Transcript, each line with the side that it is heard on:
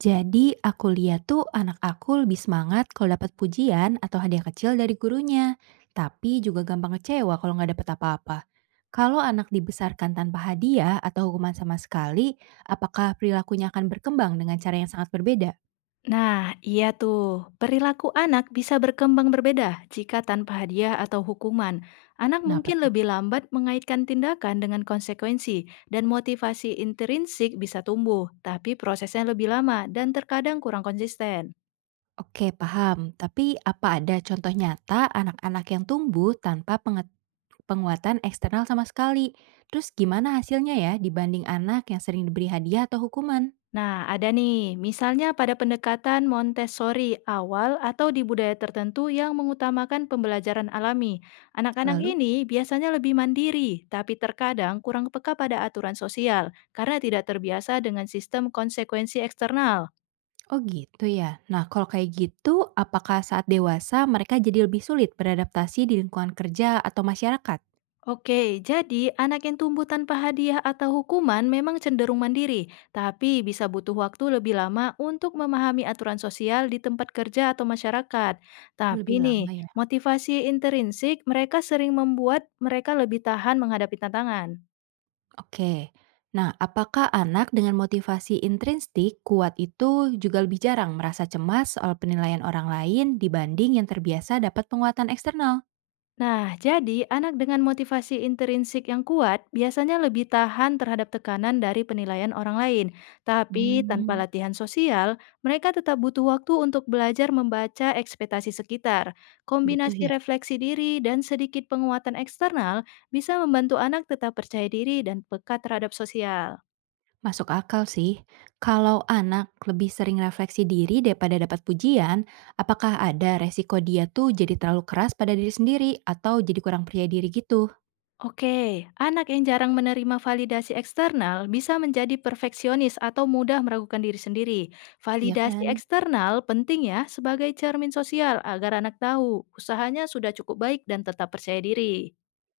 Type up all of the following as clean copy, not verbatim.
right: Jadi aku lihat tuh anak aku lebih semangat kalau dapat pujian atau hadiah kecil dari gurunya, tapi juga gampang kecewa kalau nggak dapat apa-apa. Kalau anak dibesarkan tanpa hadiah atau hukuman sama sekali, apakah perilakunya akan berkembang dengan cara yang sangat berbeda?
left: Nah, iya tuh. Perilaku anak bisa berkembang berbeda jika tanpa hadiah atau hukuman. Anak
right: Kenapa
left: mungkin
right: tuh?
left: lebih lambat mengaitkan tindakan dengan konsekuensi, dan motivasi intrinsik bisa tumbuh, tapi prosesnya lebih lama dan terkadang kurang konsisten.
right: Oke, paham. Tapi apa ada contoh nyata anak-anak yang tumbuh tanpa penguatan eksternal sama sekali? Terus gimana hasilnya ya dibanding anak yang sering diberi hadiah atau hukuman?
left: Nah, ada nih, misalnya pada pendekatan Montessori awal atau di budaya tertentu yang mengutamakan pembelajaran alami. Anak-anak
right: Lalu?
left: ini biasanya lebih mandiri, tapi terkadang kurang peka pada aturan sosial karena tidak terbiasa dengan sistem konsekuensi eksternal.
right: Oh gitu ya. Nah, kalau kayak gitu, apakah saat dewasa mereka jadi lebih sulit beradaptasi di lingkungan kerja atau masyarakat?
left: Oke, jadi anak yang tumbuh tanpa hadiah atau hukuman memang cenderung mandiri, tapi bisa butuh waktu lebih lama untuk memahami aturan sosial di tempat kerja atau masyarakat. Tapi
right: Lebih
left: nih,
right: lama ya.
left: motivasi intrinsik mereka sering membuat mereka lebih tahan menghadapi tantangan.
right: Oke. Nah, apakah anak dengan motivasi intrinsik kuat itu juga lebih jarang merasa cemas soal penilaian orang lain dibanding yang terbiasa dapat penguatan eksternal?
left: Nah, jadi anak dengan motivasi intrinsik yang kuat biasanya lebih tahan terhadap tekanan dari penilaian orang lain. Tapi tanpa
right: Hmm,
left: latihan sosial, mereka tetap butuh waktu untuk belajar membaca ekspektasi sekitar.
right: butuh
left: Kombinasi
right: ya.
left: refleksi diri dan sedikit penguatan eksternal bisa membantu anak tetap percaya diri dan peka terhadap sosial.
right: Masuk akal sih. Kalau anak lebih sering refleksi diri daripada dapat pujian, apakah ada resiko dia tuh jadi terlalu keras pada diri sendiri atau jadi kurang percaya diri gitu?
left: Oke, anak yang jarang menerima validasi eksternal bisa menjadi perfeksionis atau mudah meragukan diri sendiri.
right: Iya
left: Validasi
right: kan?
left: eksternal penting ya sebagai cermin sosial agar anak tahu usahanya sudah cukup baik dan tetap percaya diri.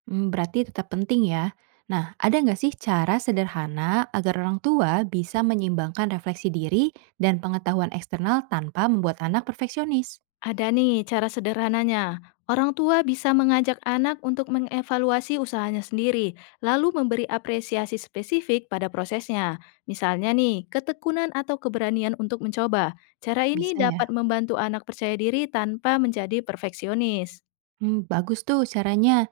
right: Hmm, berarti tetap penting ya. Nah, ada nggak sih cara sederhana agar orang tua bisa menyeimbangkan refleksi diri dan pengetahuan eksternal tanpa membuat anak perfeksionis?
left: Ada nih cara sederhananya. Orang tua bisa mengajak anak untuk mengevaluasi usahanya sendiri, lalu memberi apresiasi spesifik pada prosesnya. Misalnya nih, ketekunan atau keberanian untuk mencoba. Cara ini
right: Bisa
left: dapat
right: ya?
left: membantu anak percaya diri tanpa menjadi perfeksionis.
right: Hmm, bagus tuh caranya.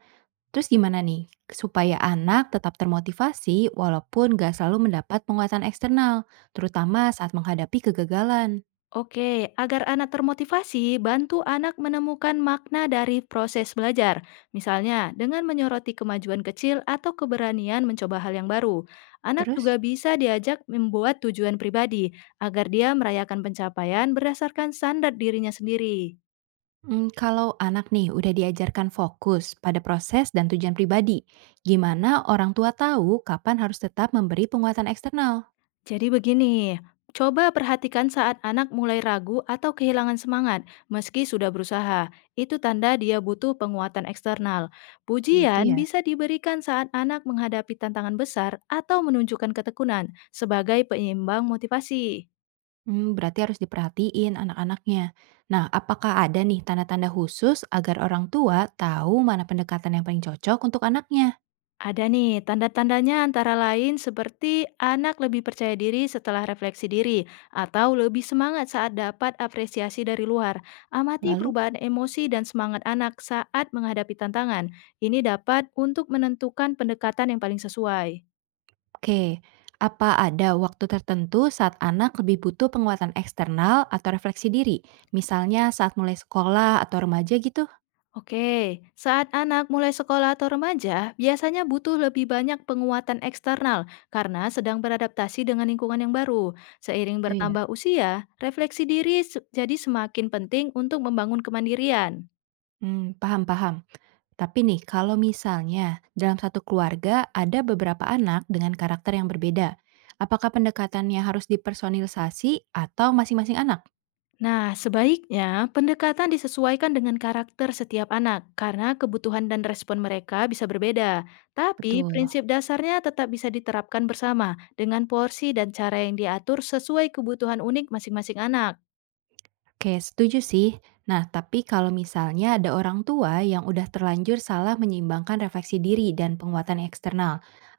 right: Terus gimana nih? Supaya anak tetap termotivasi walaupun gak selalu mendapat penguatan eksternal, terutama saat menghadapi kegagalan.
left: Oke, agar anak termotivasi, bantu anak menemukan makna dari proses belajar. Misalnya, dengan menyoroti kemajuan kecil atau keberanian mencoba hal yang baru. Anak
right: Terus?
left: juga bisa diajak membuat tujuan pribadi agar dia merayakan pencapaian berdasarkan standar dirinya sendiri.
right: Hmm, kalau anak nih udah diajarkan fokus pada proses dan tujuan pribadi, gimana orang tua tahu kapan harus tetap memberi penguatan eksternal?
left: Jadi begini, coba perhatikan saat anak mulai ragu atau kehilangan semangat, meski sudah berusaha. Itu tanda dia butuh penguatan eksternal.
right: Gitu
left: Pujian
right: ya.
left: bisa diberikan saat anak menghadapi tantangan besar atau menunjukkan ketekunan sebagai penyeimbang motivasi.
right: Hmm, berarti harus diperhatiin anak-anaknya. Nah, apakah ada nih tanda-tanda khusus agar orang tua tahu mana pendekatan yang paling cocok untuk anaknya?
left: Ada nih, tanda-tandanya antara lain seperti anak lebih percaya diri setelah refleksi diri, atau lebih semangat saat dapat apresiasi dari luar. Amati
right: Lalu.
left: perubahan emosi dan semangat anak saat menghadapi tantangan. Ini dapat untuk menentukan pendekatan yang paling sesuai.
right: Oke, apa ada waktu tertentu saat anak lebih butuh penguatan eksternal atau refleksi diri? Misalnya saat mulai sekolah atau remaja gitu?
left: Oke, saat anak mulai sekolah atau remaja, biasanya butuh lebih banyak penguatan eksternal karena sedang beradaptasi dengan lingkungan yang baru. Seiring
right: Gitu ya.
left: bertambah usia, refleksi diri jadi semakin penting untuk membangun kemandirian.
right: Hmm, paham, paham. Tapi nih, kalau misalnya dalam satu keluarga ada beberapa anak dengan karakter yang berbeda, apakah pendekatannya harus dipersonalisasi atau masing-masing anak?
left: Nah, sebaiknya pendekatan disesuaikan dengan karakter setiap anak karena kebutuhan dan respon mereka bisa berbeda. Tapi
right: Betul.
left: prinsip dasarnya tetap bisa diterapkan bersama dengan porsi dan cara yang diatur sesuai kebutuhan unik masing-masing anak.
right: Oke, setuju sih. Nah, tapi kalau misalnya ada orang tua yang udah terlanjur salah menyeimbangkan refleksi diri dan penguatan eksternal,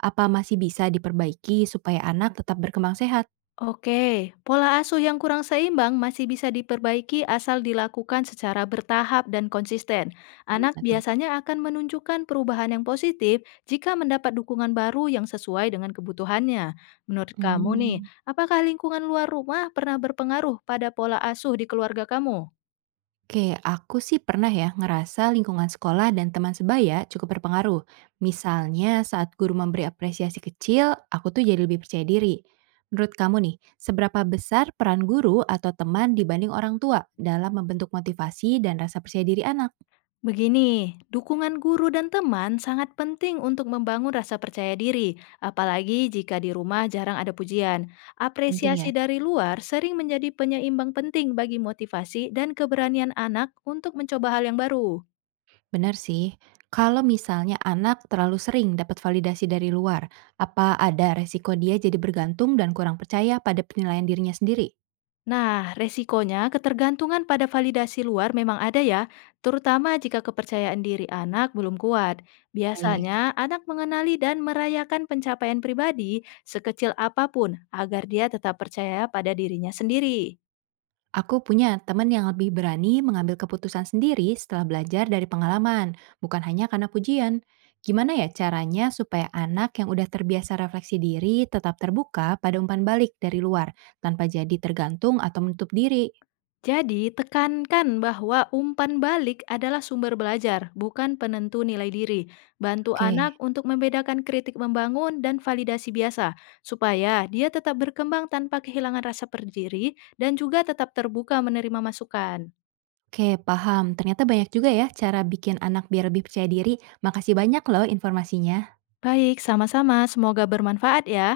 right: apa masih bisa diperbaiki supaya anak tetap berkembang sehat?
left: Oke, pola asuh yang kurang seimbang masih bisa diperbaiki asal dilakukan secara bertahap dan konsisten. Anak
right: Gimana tuh?
left: biasanya akan menunjukkan perubahan yang positif jika mendapat dukungan baru yang sesuai dengan kebutuhannya. Menurut kamu nih,
right: Hmm.
left: apakah lingkungan luar rumah pernah berpengaruh pada pola asuh di keluarga kamu?
right: Oke, aku sih pernah ya ngerasa lingkungan sekolah dan teman sebaya cukup berpengaruh. Misalnya saat guru memberi apresiasi kecil, aku tuh jadi lebih percaya diri. Menurut kamu nih, seberapa besar peran guru atau teman dibanding orang tua dalam membentuk motivasi dan rasa percaya diri anak?
left: Begini, dukungan guru dan teman sangat penting untuk membangun rasa percaya diri, apalagi jika di rumah jarang ada pujian.
right: Penting ya?
left: Apresiasi dari luar sering menjadi penyeimbang penting bagi motivasi dan keberanian anak untuk mencoba hal yang baru.
right: Benar sih. Kalau misalnya anak terlalu sering dapat validasi dari luar, apa ada resiko dia jadi bergantung dan kurang percaya pada penilaian dirinya sendiri?
left: Nah, resikonya ketergantungan pada validasi luar memang ada ya, terutama jika kepercayaan diri anak belum kuat.
right: Baik,
left: Biasanya, anak mengenali dan merayakan pencapaian pribadi sekecil apapun agar dia tetap percaya pada dirinya sendiri.
right: aku punya teman yang lebih berani mengambil keputusan sendiri setelah belajar dari pengalaman, bukan hanya karena pujian. Gimana ya caranya supaya anak yang udah terbiasa refleksi diri tetap terbuka pada umpan balik dari luar, tanpa jadi tergantung atau menutup diri?
left: Jadi, tekankan bahwa umpan balik adalah sumber belajar, bukan penentu nilai diri. Bantu anak
right: Oke.
left: untuk membedakan kritik membangun dan validasi biasa, supaya dia tetap berkembang tanpa kehilangan rasa berdiri dan juga tetap terbuka menerima masukan.
right: Oke, paham. Ternyata banyak juga ya cara bikin anak biar lebih percaya diri. Makasih banyak loh informasinya.
left: Baik, sama-sama. Semoga bermanfaat ya.